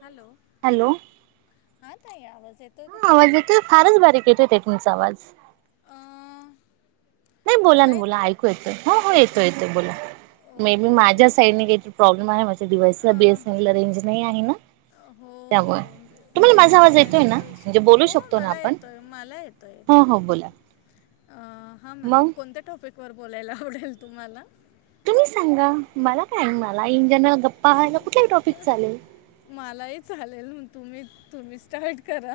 Hello hello! हा ताई आवाज येतोय का हा, आवाज तुम्हाला? येतोय फारच बारीक येत होते. तुमचा आवाज. [inaudible] अ नाही बोला. ना बोला ऐकू येतोय. हो हो येतोय. येतोय येतोय बोला. मे बी ओके ओके माझ्या ओके. साईडने काहीतरी प्रॉब्लेम आहे. माझ्या डिवाइस अ बी. एस. एन. एल. ला रेंज नाही आहे ना हो हो त्यामुळें, तुम्हाला बी माझा एस आवाज एन येतोय एलचा ना तो म्हणजे इश्यू बोलू हो शकतो ना मला आपण, येतोय मला येतोय हो येतोय. हो बोला. अ हां मग कोणत्या टॉपिक वर. बोलायला आवडेल तुम्हाला. तुम्ही सांगा मला काय मला. [unintelligible] कुठलाही टॉपिक चालेल मला ही चालेल, तुम्ही तुम्ही स्टार्ट करा.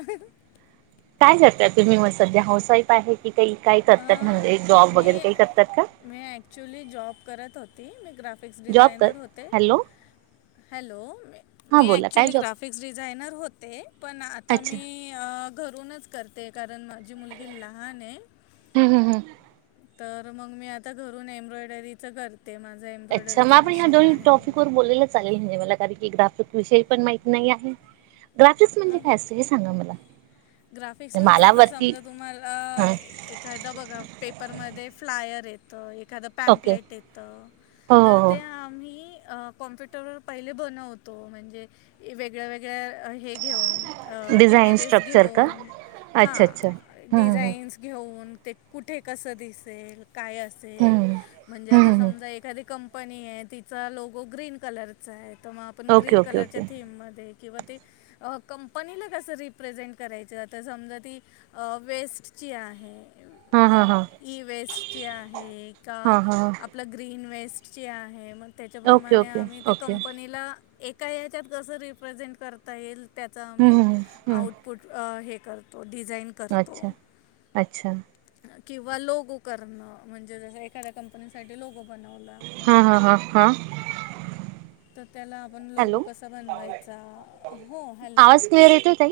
काय करताय तुम्ही मगं सध्या हाऊस वाइफ आहे की, काही काय अ करताात? मी मी ॲक्च्युली जॉब करत होते [unintelligible] ग्राफिक्स जॉब कर डिझायनर होते. Hello hello! हां मी बोला काय ॲक्च्युअली जॉब ग्राफिक्स डिझायनर होते, पण आता अच्छा मी घरूनच करते का? कारण माझी मुलगी लहान आहे. हम्म हम्म हम्म तर मग मी आता घरून एम्ब्रॉयडरीच करते. माझं अच्छा! मग एम्ब्रॉयडरीचं आपण ह्या मशीन दोन्ही आहे टॉपिक वर बोललेल चालेल, म्हणजे मला [unintelligible] ग्राफिक विषयी पण माहिती नाही आहे. ग्राफिक्स अ म्हणजे काय असतं हे सांगा मला ग्राफिक्स म्हणजे मला आता वरती समजा, तुम्हाला ह एखादा बघा पेपरमध्ये फ्लायर आहे. तर एक. एखादं ओके पॅम्पलेट येतं हो तर हो ते हो आम्ही अ कॉम्प्युटरवर पहिले बनवतो म्हणजे, वेगळ्या वेगळ्या हे. घेऊन. अ डिझाईन इमेजेस स्ट्रक्चर का घेऊन हा अच्छा अच्छा हम्म डिझाइन्स घेऊन. ते कुठे कसं दिसेल. काय हम्म असेल हम्म हम्म म्हणजे, हम्म आता हम्म समजा एखादी कं- [unintelligible] आहे. तिचा लोगो ग्रीन कलरचा आहे. तर मग आपण ओके ग्रीन ओके कलरच्या ओके थीम मध्ये किंवा ते - अ कंपनीला कसं रिप्रेझेंट करायचं आता समजा ती वेस्टची आहे हा हा म्हण हा ई वेस्टची आहे का हा हा आपलं ग्रीन वेस्ट -आहे मग ओके त्याच्याप्रमाणे ओके आम्ही त्या ओके कंपनीला एक का ह्याच्यात कसं रिप्रेझेंट करता येईल त्याचा आम्ही हम्म हम्म हम्म आउटपुट हे करतो डिझाईन करतो अच्छा अच्छा किंवा लोगो करणं म्हणजे जस एखाद्या कंपनीसाठीठी लोगो बनवलं आपण हा हा हा हा तर त्याला आपण लोगो हॅलो कसा बनवायचा हॅलो आवाज क्लियर येतोय तई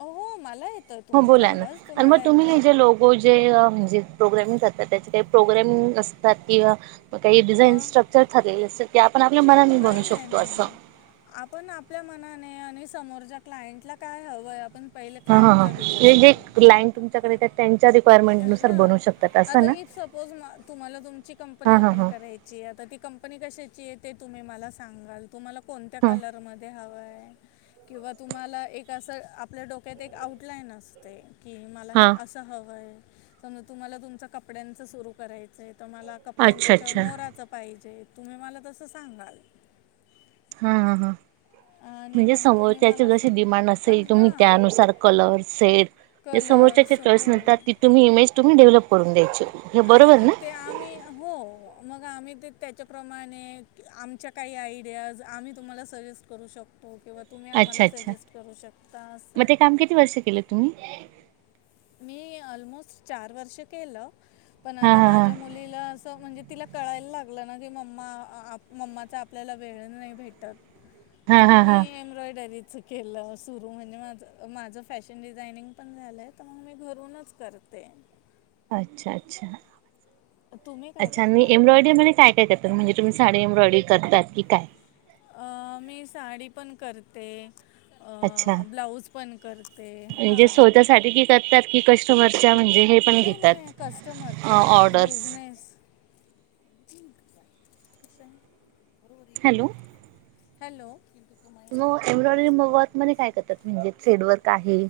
हो हो मला य - हो बोला ना आणि मग तुम्ही जे लोगो जे म्हणजे प्रोग्रामिंग कर त्याचे काही प्रोग्राम असतात किंवा म काही डिझाईन स्ट्रक्चर ठरलेल अस नाही नाही नाही नाही आपण आपल्या मनाने आणि समोरच्या क्लायंटला काय हवंय आपण - पहिल हा हां क्लायंट हां च म्हणजे जे विचारायच क्लायंट तुमच्याकडे येतात त्यांच्या अ रिक्वायरमेंटनुसार हा बनवू शकतात असं आता ना इफ सपोज म कंपनी हा हा ओपन हा करायची आहे ती कंपनी कशाची चे ते तुम्ही मला सांगाल तुम्हाला कोणत्या हा कलर मध्ये हवंय किंवा तुम्हाला एक असं आपल्या डोक्यात एक आउटलाईन असते की मला हे हा असं हवं आहे समजा तुम्हाला तुमच कपड्यांच सुरू करायचंय - तर मला अच्छा कपड्यांच्याच्यावर अच्छा मोराचं पाहिजे तुम्ही मला तसं [unintelligible] हां हां हां. आणि म्हणजे मग तुम्ही समोरच्याचे मला जशी सांग डिमांड असेल तुम्ही हां त्यानुसार कलर सेट म्हणजे समोरच्याच्या कलर्स चॉईसनुसार हो ती तुम्ही इमेज तुम्ही डेव्हलप करून द्यायची. हे आणि बरोबर मग ना ते आम्ही हो म ग आम्ही ते त्याच्याप्रमाणे आमच्या काही आयडियाज आम्ही तुम्हाला सजेस्ट करू शकतो. किंवा तुम्ही अच्छा आम्हाला अच्छा सजेस्ट करू शकता मग असं ते काम किती वर्ष केलं तुम्ही? मी अलमोस्ट चार वर्ष केलं. पण हा आता हा हा माझ्या मुलीला असं म्हणजे तिला कळायला लागलं ना, की मम्मा मम्माचा आपल्याला वेळ नाही भेटत हा मग हा मी हा एम्ब्रॉयडरीत मिच केलं सुरू म्हणून माझं माझं फॅशन डिझायनिंग पण झालंय. तर मग मी घरूनच करते. अच्छा अच्छा. तुम्ही काय अच्छा आणि करता एम्ब्रॉयडरीमध्ये काय काय करता? म्हणजे तुम्ही साडी एम्ब्रॉयडरी करतात की काय? अ, मी साडी पण करते. अ, अच्छा ब्लाऊज पण करते म्हणजे हां स्वतःसाठी कि करतात की कश [unintelligible] म्हणजे हे पण नाही नाही घेतात कस्टमरचा ऑर्डर्स बिजनेस कशाने? हॅलो. नो एम्ब्रॉयडरी मग वर्कमधे काय करत्यात? म्हणजे फेड वर्क आहे हे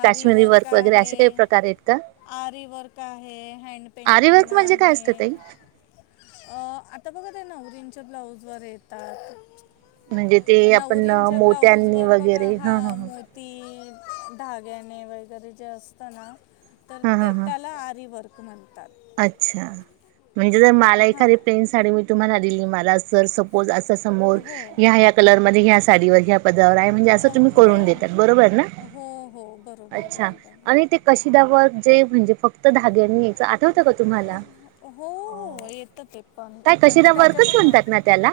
आरी वर्क आहे, आहेत का आरी वर्क आहे, हँड आरी पेंटिंग वर्क म्हणजे काय आहे असतं ताई अ आता बघा ते नवरींच्या ब्लाउज वर येतात. म्हणजे ते आपण नवरीच्या ब्लाऊज मोत्यांनी वर बघा वगैरे हा मोती धाग्याने वगैरे जे असतं ना तर हा हा ते हा त्याला आरीवर्क म्हणतात. अच्छा. म्हणजे जर मला एखादी हां प्लेन साडी मी तुम्हाला दिली मला [unintelligible] सर सपोज अ तिच्या समोर हो ह्या ह्या कलर मध्ये ह्या साडीवर ह्या पदरावर आहे म्हणजे असं तुम्ही हो करून देतात, बरोबर ना हो हो बरोबर अच्छा बरोबर आणि ते कशीदावर ते म्हणजे फक्त धाग्यांनी यायचं, आत हो हो येत ते. [unintelligible] काय म्हणजे कशिदा त्याच्या वर्कच पण म्हणतात ना त्याला?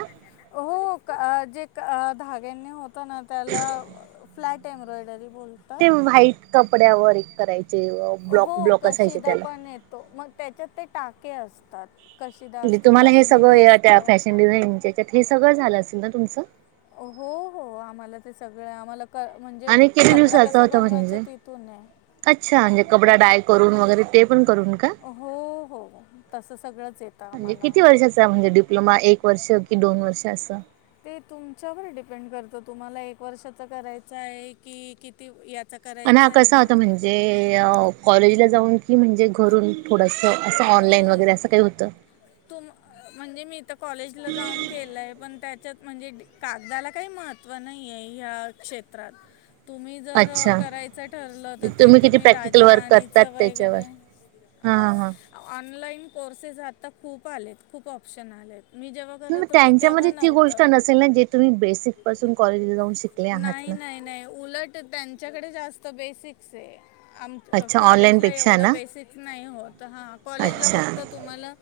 हो क अ जे क अ धाग्याने होतं ना त्याला अ फ्लॅ एम्ब्रॉयडरी बोलतात ते व्हाईट कप कपड्यावर एक कराय हो कशीदा पण येतो मग त्याच्यात ते टाके अस तात. मी तुम्हाला हे सगळं या त्या फॅशन डिझानच्या त्यात ही सगळं झालं असेल ना तुमचं? हो हो आम्हाला ते सगळं आम्हाला क म्हणजे आणि किती कपडा दिवसाचा कसा होता बनवायचा म्हणजे? तिथून आहे अच्छा म्हणजे कपडा डाय करून वगैरे ते पण करून का? हो हो तसं सगळंच येतं म्हणजे आम्हाला किती वर्षाचा म्हणजे डिप्लोमा एक वर्ष की दोन वर्ष असं? ते तुमच्यावर डिपेंड करतं की तुम्हाला एक वर्षाचा करायचं आहे कि किती आणि हा करायचं आहे कसा ना होता म्हणजे अ कॉलेजला जाऊन की म्हणजे घरून थोडसं असं ऑनलाईन अं, वगैरे असं काही होतं? तुम म्हणजे मी तर कॉलेजला जाऊन केलंय पण त्याच्यात म्हणजे कागदाला काही महत्त्व नाही आहे ह्या क्षेत्रात. तुम्ही जर अच्छा करायचं ठरलं तर ते किती तुम्ही प्रॅक्टिकल राजा वर्क करतात राणीचं त्याच्यावर वगैरे हा हां हा हा ऑनलाईन कोर्सेस आता खूप आलेत खूप ऑप्शन आले आहेत. मी जेव्हा मग करत होती तेव्हा त्यांच्यामध्ये ती गोष्ट नव्हतं. नसेल ना जे तुम्ही बेसिक पासून कॉलेजला जाऊन शिकले आहात नाही ना? नाही नाही उलट त्यांच्याकडे जा तो बेसिक्स आहे. आम अ अच्छा ऑनलाईन कॉलेजला पेक्षा एवढं ना बेसिक नाही होत हा कॉलेजला अच्छा फक्त तुम्हाला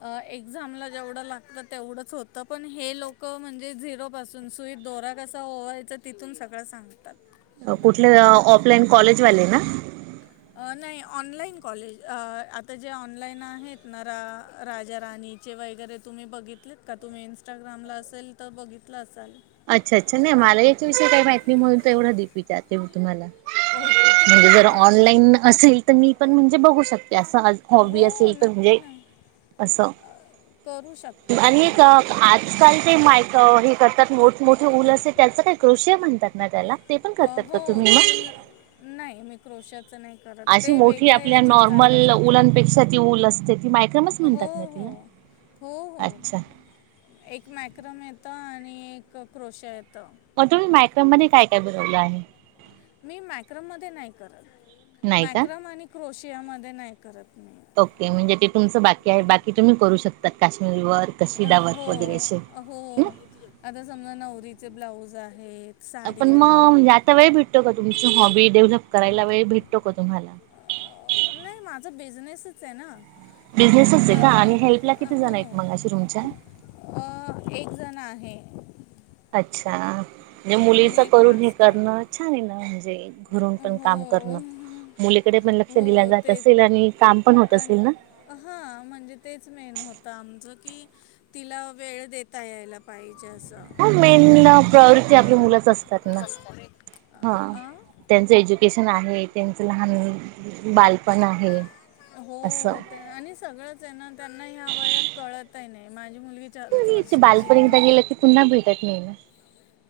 अ एक्झामला जेवढं लागतं तेवढंच होतं पण हे लोकं म्हणजे झिरोपासून सुई दोरा कसा ओवायचा तिथून सगळं सांगतात. कुठले ऑफलाईन कॉलेजवाले ना? अ नाही ऑनलाईन कॉलेज अ आता जे ऑनलाईन आहेत ना? रा राजा राणीचे वगैरे तुम्ही बघितलेत का? तुम्ही इन्स्टाग्रामला असेल तर बघितलं असाल. अच्छा अच्छा. नाही मला याच्याविषयी काही माहीत नाही म्हणून एवढ डिप विचारते मी तुम्हाला. ओके [unintelligible] तुम्ही म्हणजे काय जर करता ऑनलाईन असेल तर मी पण म्हणजे बघू शक ते असं आज हॉबी हो असेल तर नक्की म्हणजे ना असं करू शकता आणि एक अ तुम्ही आजकाल ते माय अ हे करतात मो [unintelligible] असे त्याचं काही [unintelligible] म्हणतात ना त्याला? ते पण करतात का हो तुम्ही मग? ऊल नाही मी क्रोशात च नाही करत ते अशी मोठी वेगळं आपल्या याच्यात चाललं नॉर्मल जातं. उलांपेक्षा ती ऊल असते ती मायक्रमच हो म्हणतात ना हो. तिला? हो हो. अच्छा एक मॅक्रम ये येत आणि एक क्रोशा येतो मग तुम्ही मायक्रोम मध्ये काय काय बनवलं आहे मी मायक्रम मध्ये नाही करत नाही का? मॅक्रम आणि क्रोश मध्ये नाही करत मी ओके म्हणजे ते तुमचं बाकी आहे बाकी तुम्ही करू शकता काश्मीर क अ, व हो वगैरे हो आता समजा नवरीचे ब्लाऊज आहेत साडी आपण आहे मगता वेळ भेटतो का तुम हॉबी डेव्हलप करायला वे भेटतो का तुम्हाला अ, नाही माझा बिझनेसच आहे ना बिझनेसच आहे का तर आणि मग हेल्पला किती जण हो आहेत मग अशी तुमच्या अ एक जण आहे अच्छा म्हणजे मुलीच आणि एक करून हे मास्टर करणं छान आहे ना म्हणजे घरून पण काम हो करणं मुलीकडे पण लक्ष दिलं हो जात ते असेल आणि काम पण होत आणि असेल ना कि तिला वेळ देता यायला पाहिजे असं ह मेन प्रयोरिटी आपल्या मुलाच असतात ना हा अं? त्यांचं एज्युकेशन आहे त्यांचं लहान बालपण आहे हो असं आणि सगळंच आहे ना त्यांना ह्या वयात कळतही नाही ए तथे बालपण एकदा गेलं की पुन्हा भेटात नाही ना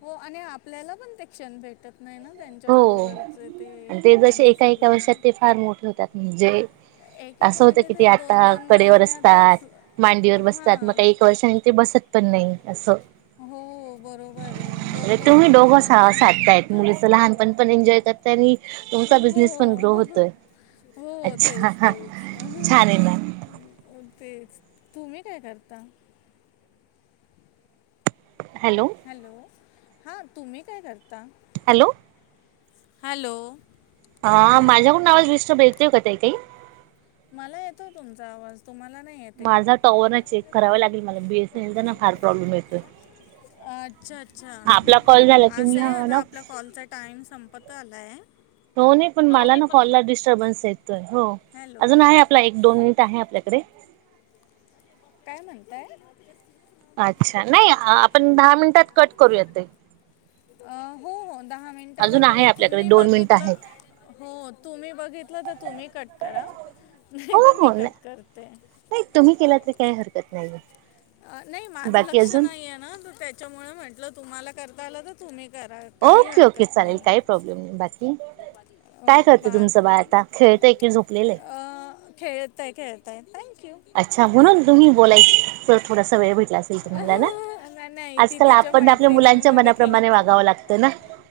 हो आणि आपल्याला पण ते क्षण भेटत नाही ना त्यांच्याबरोबरचे हो ते जसे त्यांचं एका एका वर्षात सगळं ते फार मोठे होतात म्हणजे एक एक असं होतं म्हणजे कि ते दोन आता दोन कडेवर महिन्यातच असतात मांडीवर बसतात मग हां का एक वर्षानी ते बसत पण नाही असं हो बरोबर आहे म्हणजे दोन दोन तुम्ही म्हणजे दोघं दोन सा दोन साधतायत महिन्यातच मुलीचं लहानपण पण एन्जॉय करतय आणि हो तुमचा बिझनेस पण ग्रो होतोय हो अच्छा तेच तेच छान आहे ना तेच तुम्ही काय करता हॅलो हा तुम्ही काय करता हॅलो हॅलो हा हॅलो माझ्याकडून आवाज विस्टब आहे त कताई काही मला येतो तुमचा आवाज तुम्हाला नाही येते का माझा टॉवर ना चेक करावा लागेल मला बीएसएनएलचा ना फार प्रॉब्लेम येतोय. आठ अच्छा अच्छा आपला कॉल झाला की असं मी आहे आता ना आपला कॉलचा टाईम संप पता ह [unintelligible] [unintelligible] पण मला ना कॉलला डिस्टर्बन्स येतोय हो हॅलो अजून आहे आपला एक दोन मिनिट आहे आपल्याकडे काय म्हणताय अच्छा नाही आ आपण दहा मिनिटात कट करूयात ते. अ हो हो दहा मिनिटाला अजून आहे तो आपल्याकडे तुम्ही दोन मिनिटं आहेत बघितलं हो तुम्ही बघितलं तर तुम्ही कट करा नाही हो तर मी हो नाय कट करते नाही तुम्ही केला तरी काही हरकत नाहीेये. नाही माझ लक्ष नाहीये ना त त्याच्यामुळे म्हंटलं तुम्हाला कर ता आला तर तुम्ही करा काही ओके ओके हरकत चालेल नाही काही प्रॉब्लेम नाही बाकी अ, काय करत बा तुमचं बाळ आता खेळतंय की झोपलेलं आहे? खेळतय खेळतय नाही अच्छा म्हणून तुम्ही बोलायची तर थोडासा वेळ भेट ला असेल तुम्हाला ना नाही नाही ती आजकाल तिच्या आपण आपल्या मुलांच्या मैत्रिणींमध्ये मनाप्रमाणे खेळते वागावं लागत ना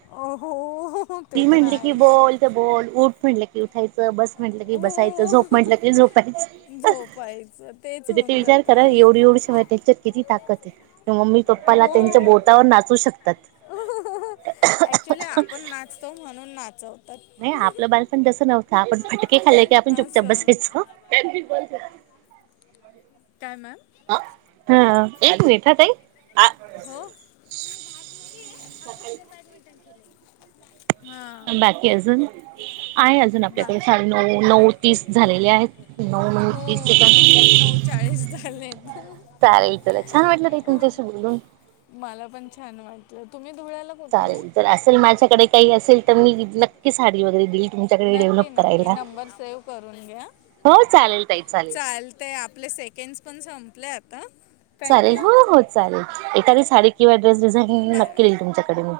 हो हो, ते ती तर म्हणली की आहेच बोल त बोल उठ म्हणलं की उठायचं बस म्हटलं की बसायचं हो झोप म्हटलं की झोपायचं. झोपायचं तेच त ते होऊन विचार जातं करा आणि एवढी एवढी शी हाय त्यांच्यात किती ताकद आहे की मम्मी पप्पाला हो त्यांच्या बोटावर नाचवू शकतात. च नाही आपलं बालपण तसं नव्ह त आपण फटके खाल्ले की आपण चुपचप असं बसायचो. [unintelligible] काय मॅम हा एक मिनिट हा ताई. हो. सकाळी. हां बाकी अजून आहे अजून बा आपल्याकडे साडे नऊ नऊ तीस झालेले आहेत नऊ तीस हो नऊ नऊ सेकंद चाळीस झालेत हो. चालतं छान वाटलं ताई तुमच्याशी बोलून. मला पण छान वाटलं तुम्ही धुळ्याला कुठून चालेल आहे तर असेल माझ्याकडे काही असेल तर मी नक्की साडी वगैरे दिली नक्की नक्की नंबर सेव्ह करून घ्या हो चालेल ताई चालेल. चालतंय आपले सेकंड्स पण संपल्यात. आता. चालेल थँक्यू हो हो चालेल एखादी साडी किंवा ड्रेस डिझाईन बाय नक्की बाय देईल तुमच्याकडे मी.